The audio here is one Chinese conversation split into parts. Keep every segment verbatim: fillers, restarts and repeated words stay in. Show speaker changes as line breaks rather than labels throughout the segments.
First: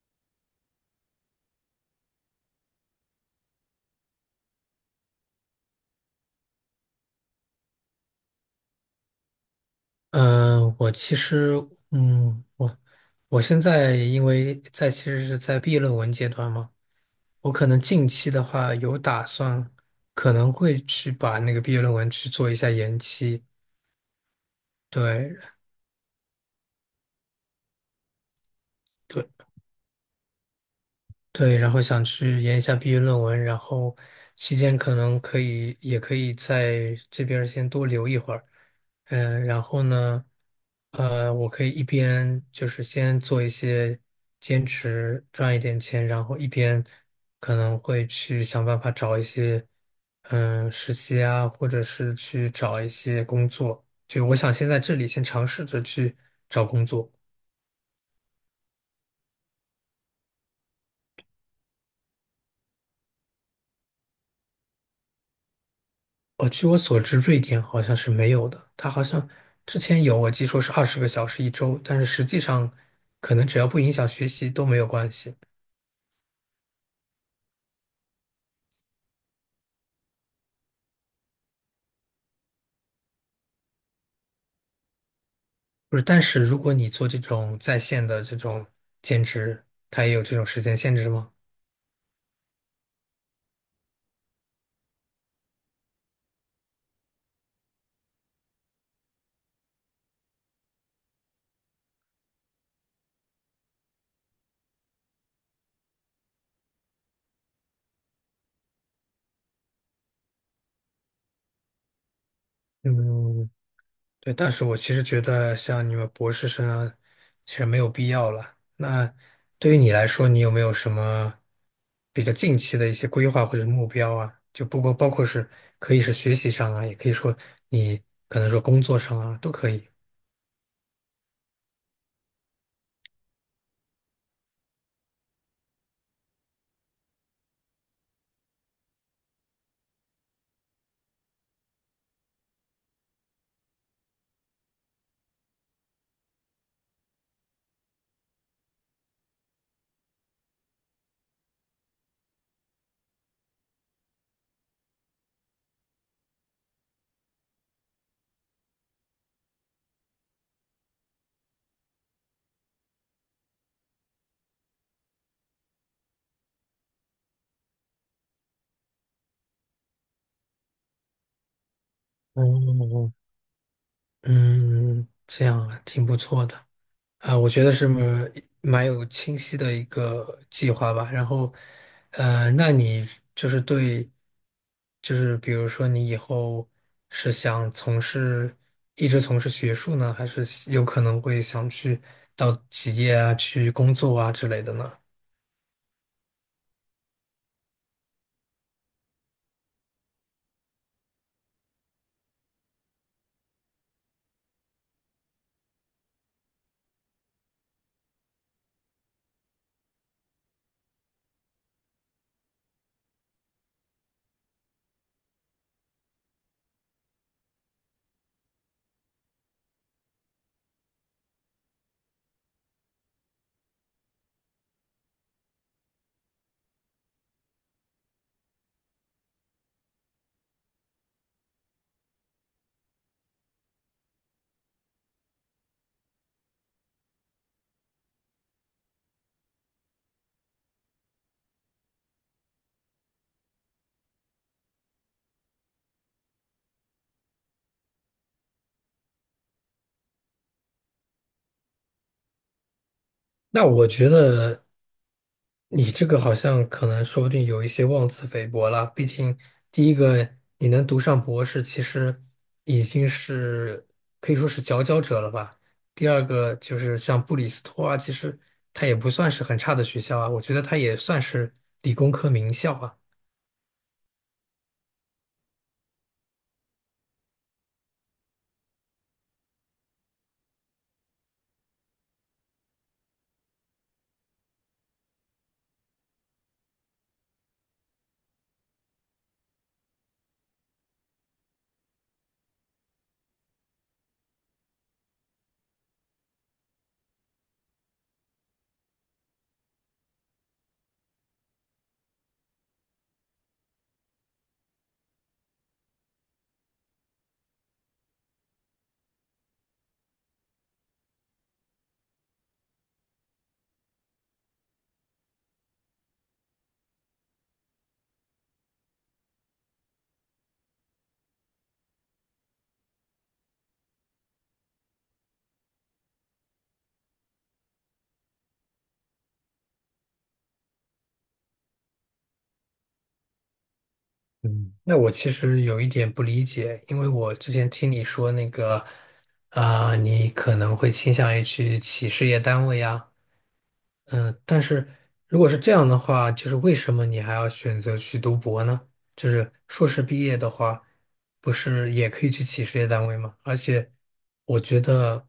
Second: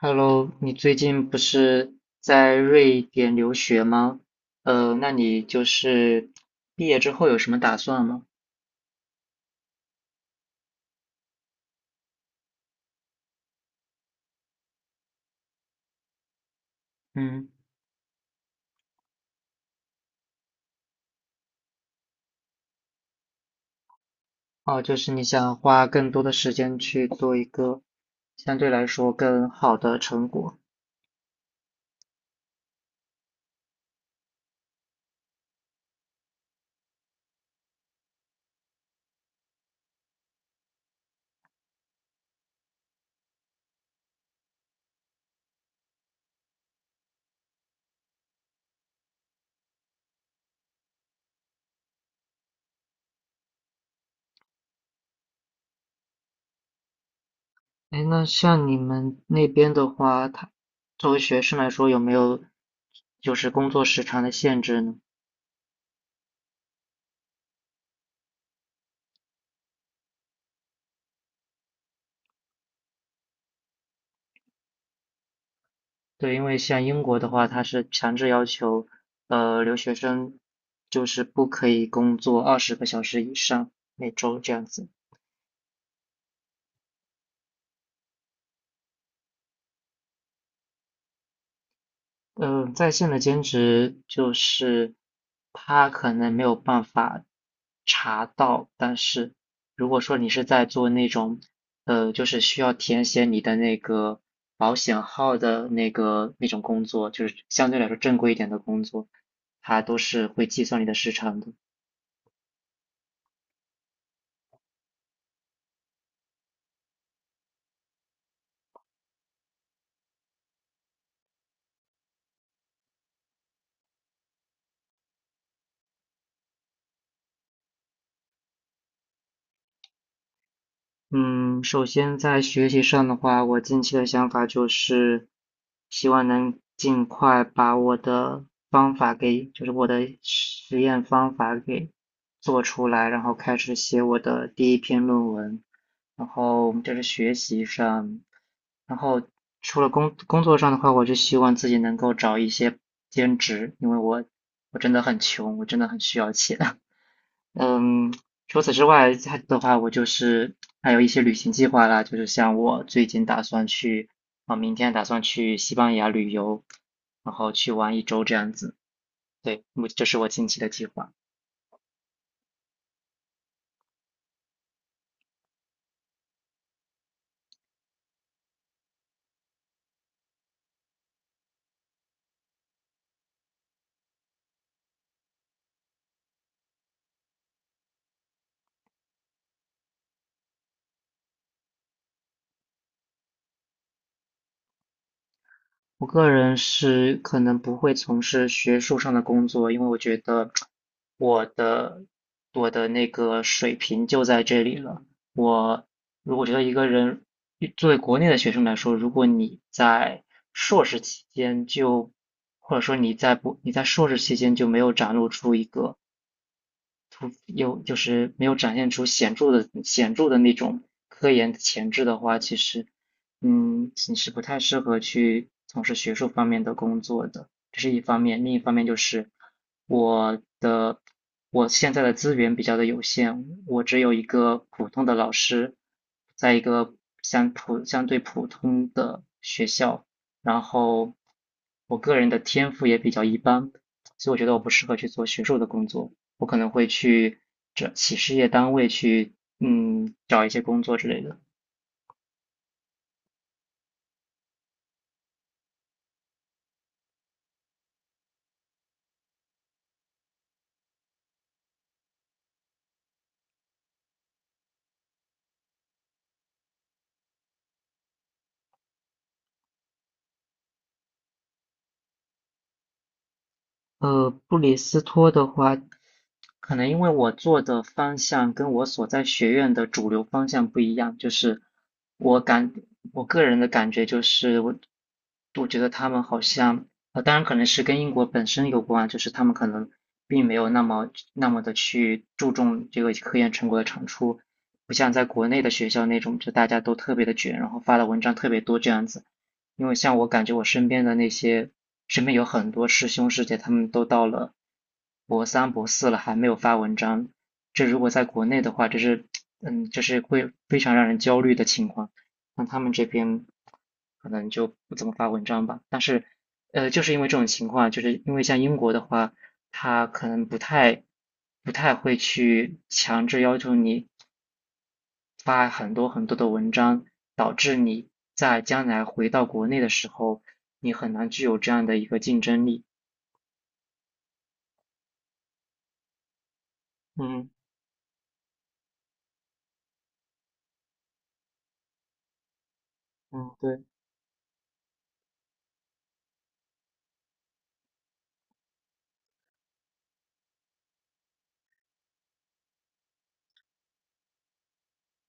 Hello,你最近不是在瑞典留学吗？呃，那你就是毕业之后有什么打算吗？
嗯，呃我其实，嗯，我我现在因为在其实是在毕业论文阶段嘛，
嗯。
我可能近期的话有打算，可能会去把那个毕业论文去做一下延期。
哦，就是你
对
想花更多的时间去做一个相对来说
对，
更好的成果。
对，然后想去研一下毕业论文，然后期间可能可以，也可以在这边儿先多留一会儿，嗯，然后呢，呃，我可以一边就是先做一些兼职，赚一点钱，然后一边可能会去想办法找一些，嗯，实习啊，或者是去找一些工作。就我想先在这里先尝试着去找工作。
哎，那像你们那边的话，他作为学生来说有没有就是工作时长的限制呢？
呃，据我所知，瑞典好像是没有的。它好像之前有，我记说是二十个小时一周，但是实际上可能只要不影响学习都没有关系。
对，因为像英国的话，它是强制要求，呃，留学生就是不可以工作二十个小时以上每周这样子。
不是，但是如果你做这种在线的这种兼职，它也有这种时间限制吗？
嗯、呃在线的兼职就是他可能没有办法查到，但是如果说你是在做那种，呃，就是需要填写你的那个保险号的那个那种工作，就是相对来说正规一点的工作，它都是会计算你的时长的。
嗯，对，但是我其实觉得像你们博士生啊，其实没有必要了。那对于你来说，你有没有什么比较近期的一些规划或者目标啊？就不过包括是可以是学习上啊，也可以说你可能说工作上啊，都可以。
嗯，首先在学习上的话，我近期的想法就是，希望能尽快把我的方法给，就是我的实验方法给做出来，然后开始写我的第一篇论文。然后就是学习上，然后除了工工作上的话，我就希望自己能够找一些兼职，因为我我真的很穷，我真的很需要钱。嗯，除此之外，它的话，我就是还有一些旅行计划啦，就是像我最近打算去，啊、明天打算去西班牙旅游，然后去玩一周这样子。对，我这是我近期的计划。
嗯，嗯，这样啊，挺不错的。啊，我觉得是蛮蛮有清晰的一个计划吧。然后，呃，那你就是对，就是比如说你以后是想从事，一直从事学术呢，还是有可能会想去到企业啊，去工作啊之类的呢？
我个人是可能不会从事学术上的工作，因为我觉得我的我的那个水平就在这里了。我如果觉得一个人作为国内的学生来说，如果你在硕士期间就或者说你在不你在硕士期间就没有展露出一个突有就是没有展现出显著的显著的那种科研的潜质的话，其实，嗯，你是不太适合去从事学术方面的工作的，这是一方面。另一方面就是我的我现在的资源比较的有限，我只有一个普通的老师，在一个相普相对普通的学校，然后我个人的天赋也比较一般，所以我觉得我不适合去做学术的工作。我可能会去这企事业单位去，嗯，找一些工作之类的。
那我觉得。你这个好像可能说不定有一些妄自菲薄了，毕竟第一个你能读上博士，其实已经是可以说是佼佼者了吧。第二个就是像布里斯托啊，其实它也不算是很差的学校啊，我觉得它也算是理工科名校啊。
呃，布里斯托的话，可能因为我做的方向跟我所在学院的主流方向不一样，就是我感我个人的感觉就是我我觉得他们好像呃，当然可能是跟英国本身有关，就是他们可能并没有那么那么的去注重这个科研成果的产出，不像在国内的学校那种，就大家都特别的卷，然后发的文章特别多这样子。因为像我感觉我身边的那些，身边有很多师兄师姐，他们都到了博三、博四了，还没有发文章。这如果在国内的话，这是，嗯，这是会非常让人焦虑的情况。那他们这边可能就不怎么发文章吧。但是，呃，就是因为这种情况，就是因为像英国的话，他可能不太不太会去强制要求你发很多很多的文章，导致你在将来回到国内的时候，你很难具有这样的一个竞争力。
嗯，那我其实有一点不理解，因为我
嗯。
之前听你说那个，啊、你可能会倾向于去企事业单位呀。
嗯，对，
嗯，但是如果是这样的话，就是为什么你还要选择去读博呢？就是硕士毕业的话，不是也可以去企事业单位吗？而且我觉得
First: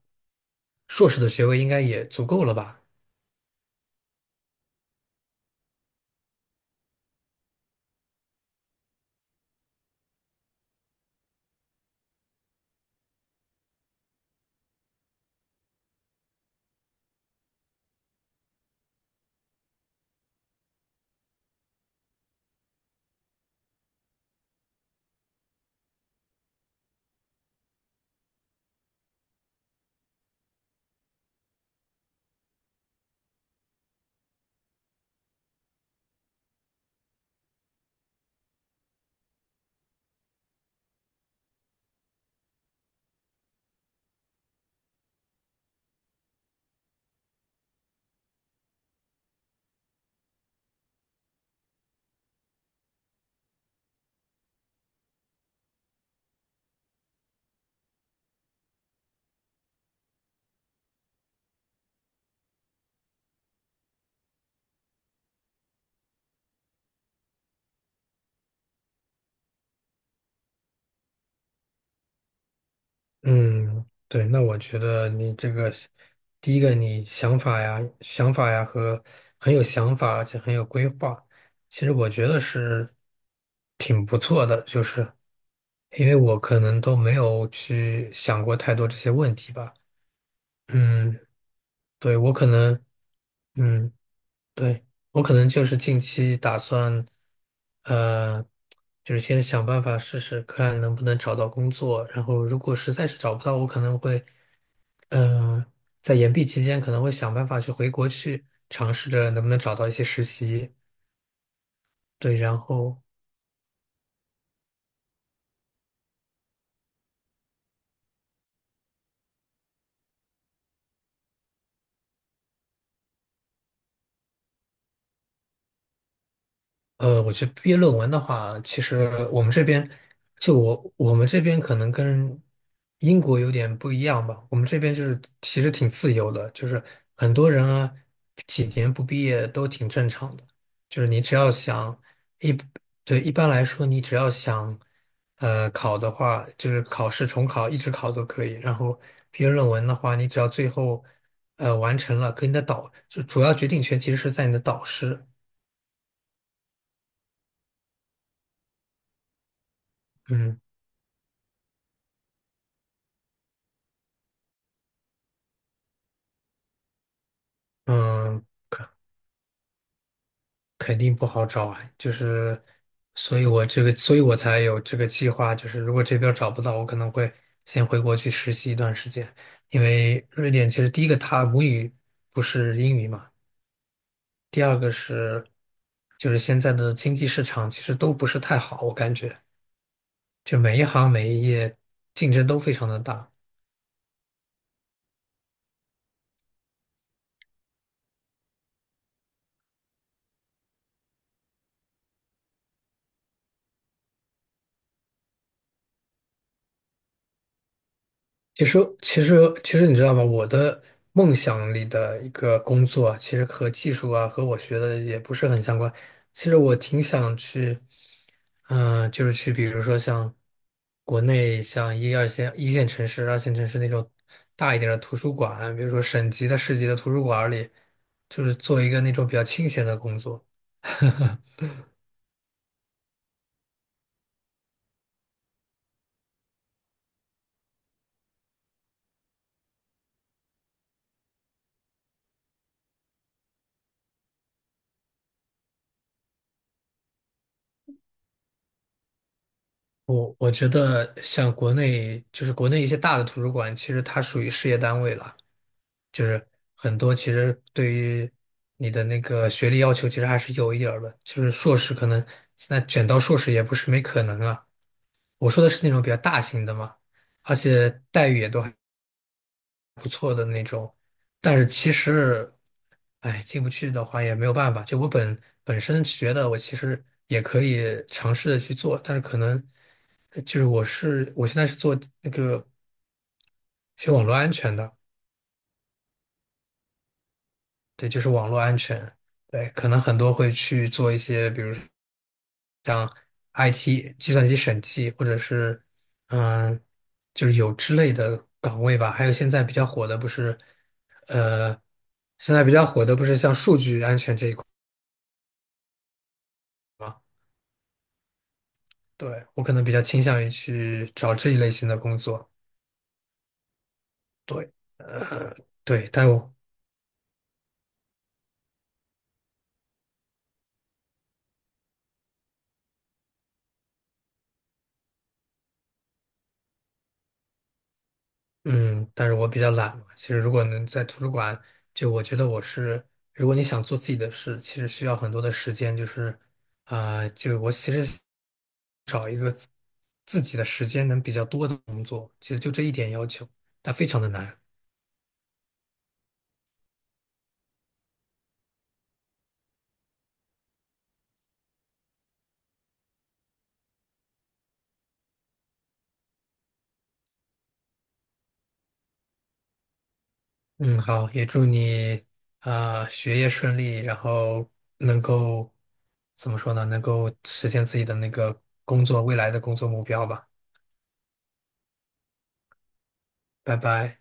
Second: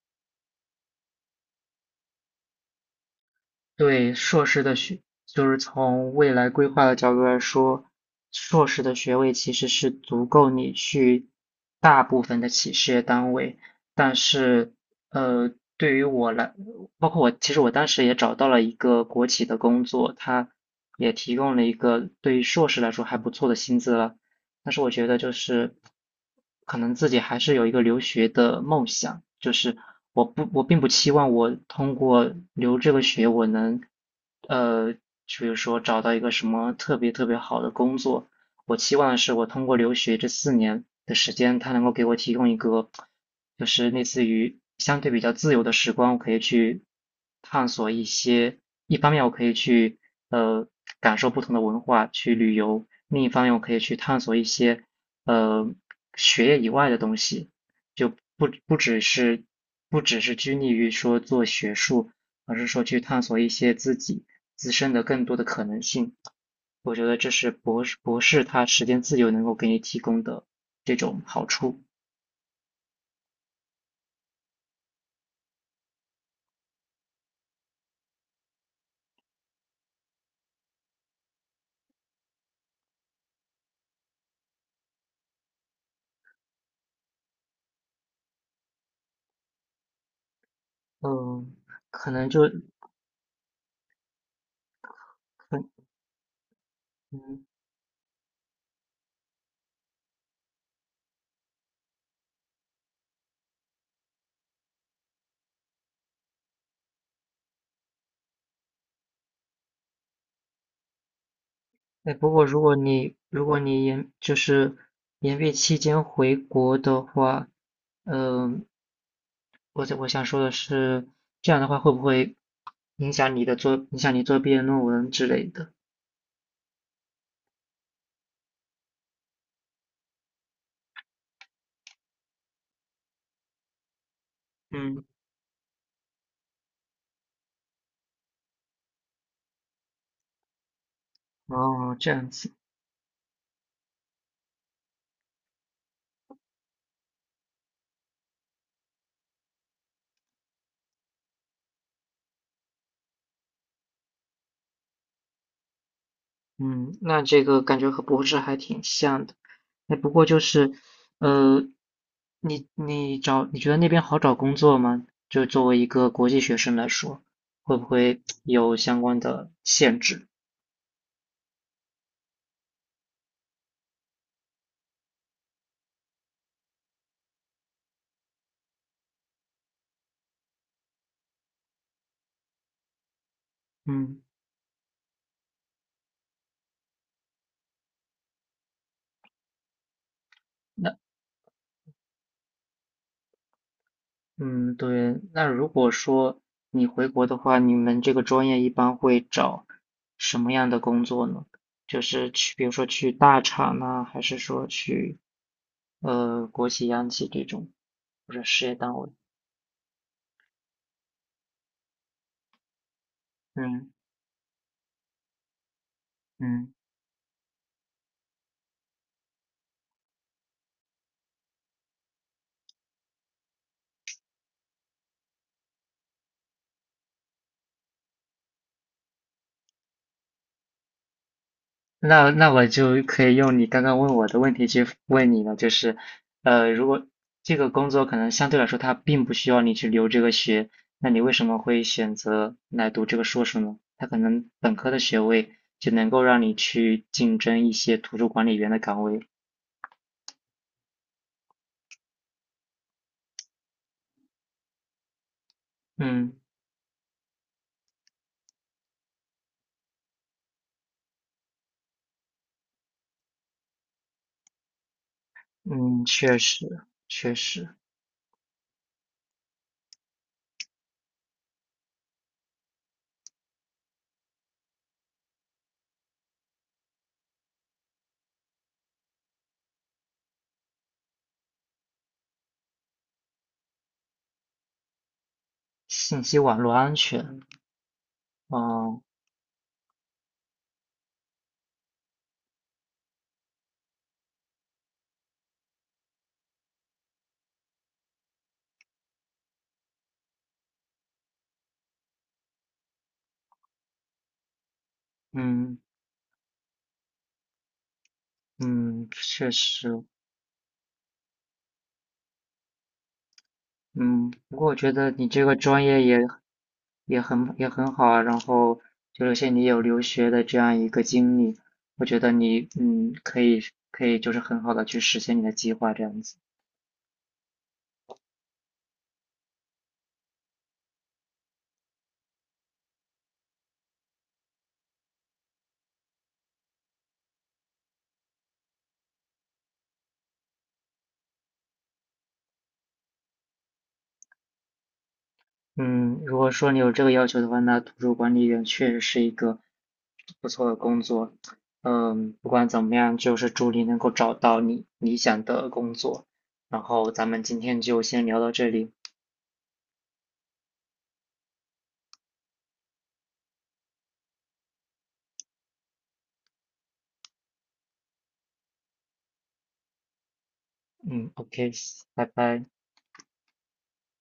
硕士的学位应该也足够了吧？
对硕士的学，就是从未来规划的角度来说，硕士的学位其实是足够你去大部分的企事业单位，但是，呃，对于我来，包括我，其实我当时也找到了一个国企的工作，它也提供了一个对于硕士来说还不错的薪资了。但是我觉得就是可能自己还是有一个留学的梦想，就是我不我并不期望我通过留这个学我能呃，比如说找到一个什么特别特别好的工作，我期望的是，我通过留学这四年的时间，它能够给我提供一个，就是类似于相对比较自由的时光，我可以去探索一些。一方面，我可以去呃感受不同的文化，去旅游；另一方面，我可以去探索一些呃学业以外的东西，就不不只是不只是拘泥于说做学术，而是说去探索一些自己自身的更多的可能性。我觉得这是博士博士他时间自由能够给你提供的这种好处。
嗯，对，那我觉得你这个是第一个，你想法呀、想法呀和很有想法，而且很有规划，其实我觉得是挺不错的，就是因为我可能都没有去想过太多这些问题吧。嗯，
嗯，可
对，
能
我
就
可能，嗯，对，我可能
可。
就是近期打算，
嗯，
呃，就是先想办法试试看能不能找到工作，然后如果实在是找不到，我可能会。嗯，呃在延毕期间可能会想办法去回国去尝试着能不能找到一些实习，
哎，不
对，
过
然
如果
后
你如果你研就是研毕期间回国的话，嗯，我我想说的是，这样的话会不会影响你的做影响你做毕业论文之类的？
呃，我觉得毕业论文的话，其实我们这边就我我们这边可能跟英国有点不一样吧。我们这边
嗯，
就是其实挺自由的，就是很多人啊，几年不毕业都挺正常的。就是你只要
哦，
想
这样
一，
子。
对，一般来说你只要想呃考的话，就是考试重考一直考都可以。然后毕业论文的话，你只要最后呃完成了，跟你的导就主要决定权其实是在你的导师。
嗯，那这个感觉和博士还挺像的。哎，不过就
嗯。
是，呃，你你找，你觉得那边好找工作吗？就作为一个国际学生来说，会不会
嗯，
有相关的限制？
肯定不好找啊，就是，所以我这个，所以我才有这个计划，就是如果这边找不到，我可能会先回国去实习一段时间，因为瑞典其实第一个它母语不是英语嘛，
嗯，
第二个是就是现在的经济市场其实都不是太好，我感觉就每一
那。
行每一业竞争都非常的大。
嗯，对，那如果说你回国的话，你们这个专业一般会找什么样的工作呢？就是去，比如说去大厂呢，还是说去呃国企、央企这种，或者事
其
业
实，
单位？
其实，其实你知道吗？我的梦想里的一个工作啊其实和
嗯。
技术啊，和我学的也不是很相关。其实
嗯，
我挺想去，嗯、就是去，比如说像国内像一二线、一线城市、二线城市那种大一点的图书馆，比如说省级的、市级的图书馆里，就是做一个那种比较清闲的工作。
那那我就可以用你刚刚问我的问题去问你了，就是，呃，如果这个工作可能相对来说它并不需要你去留这个学，那你为什么会选择来读这个硕士呢？它可能本科的学位就能够让你去竞争一些图书管理员的岗位。
我我觉得像国内，就是国内一些大的图书馆，其实它属于事业单位了。就
嗯。
是很多其实对于你的那个学历要求，其实还是有一点儿的。就是硕士可能现在卷到硕士也不是没可能啊。我说的是那种
嗯，
比较
确
大
实，
型的嘛，
确
而
实。
且待遇也都还不错的那种。但是其实，哎，进不去的话也没有办法。就我本本身学的，我其实也可以尝试的去做，但是可能呃就是我是我现在是做那个学网络安全的，
信息网络安全。
对，就是网络安
哦。
全。对，可能很多会去做一些，比如。像 I T 计算机审计或者是嗯，呃就是有之类的岗位吧。还有现在比较火的不是，呃，现在比较火的不是像数据安全这一块
嗯。
吗？
嗯，
对，
确
我可能比较
实。
倾向于去找这一类型的工作。
嗯，不过
对，
我觉得你这
呃，
个专业
对，
也
但我
也很也很好啊，然后就是像你有留学的这样一个经历，我觉得你嗯可以可以就是很好的去实现你的计划这样子。
嗯，但是我比较懒嘛。其实如果能在图书馆，就我觉得我是，如果你想做自己的事，其实需要很多的时间，就是，啊、就我其实找一个自自己的时间能比较多的工作，其实就这一点要求，但非常的难。
嗯，如果说你有这个要求的话，那图书管理员确实是一个不错的工作。嗯，不管怎么样，就是祝你能够找到你理想的工作。然后咱们今天就先聊到这里。
嗯，好，也祝你啊、学业顺利，然后能够怎么说呢？能够实现自己的那个工作，未来的工作目标吧。
嗯，OK,拜拜。
拜拜。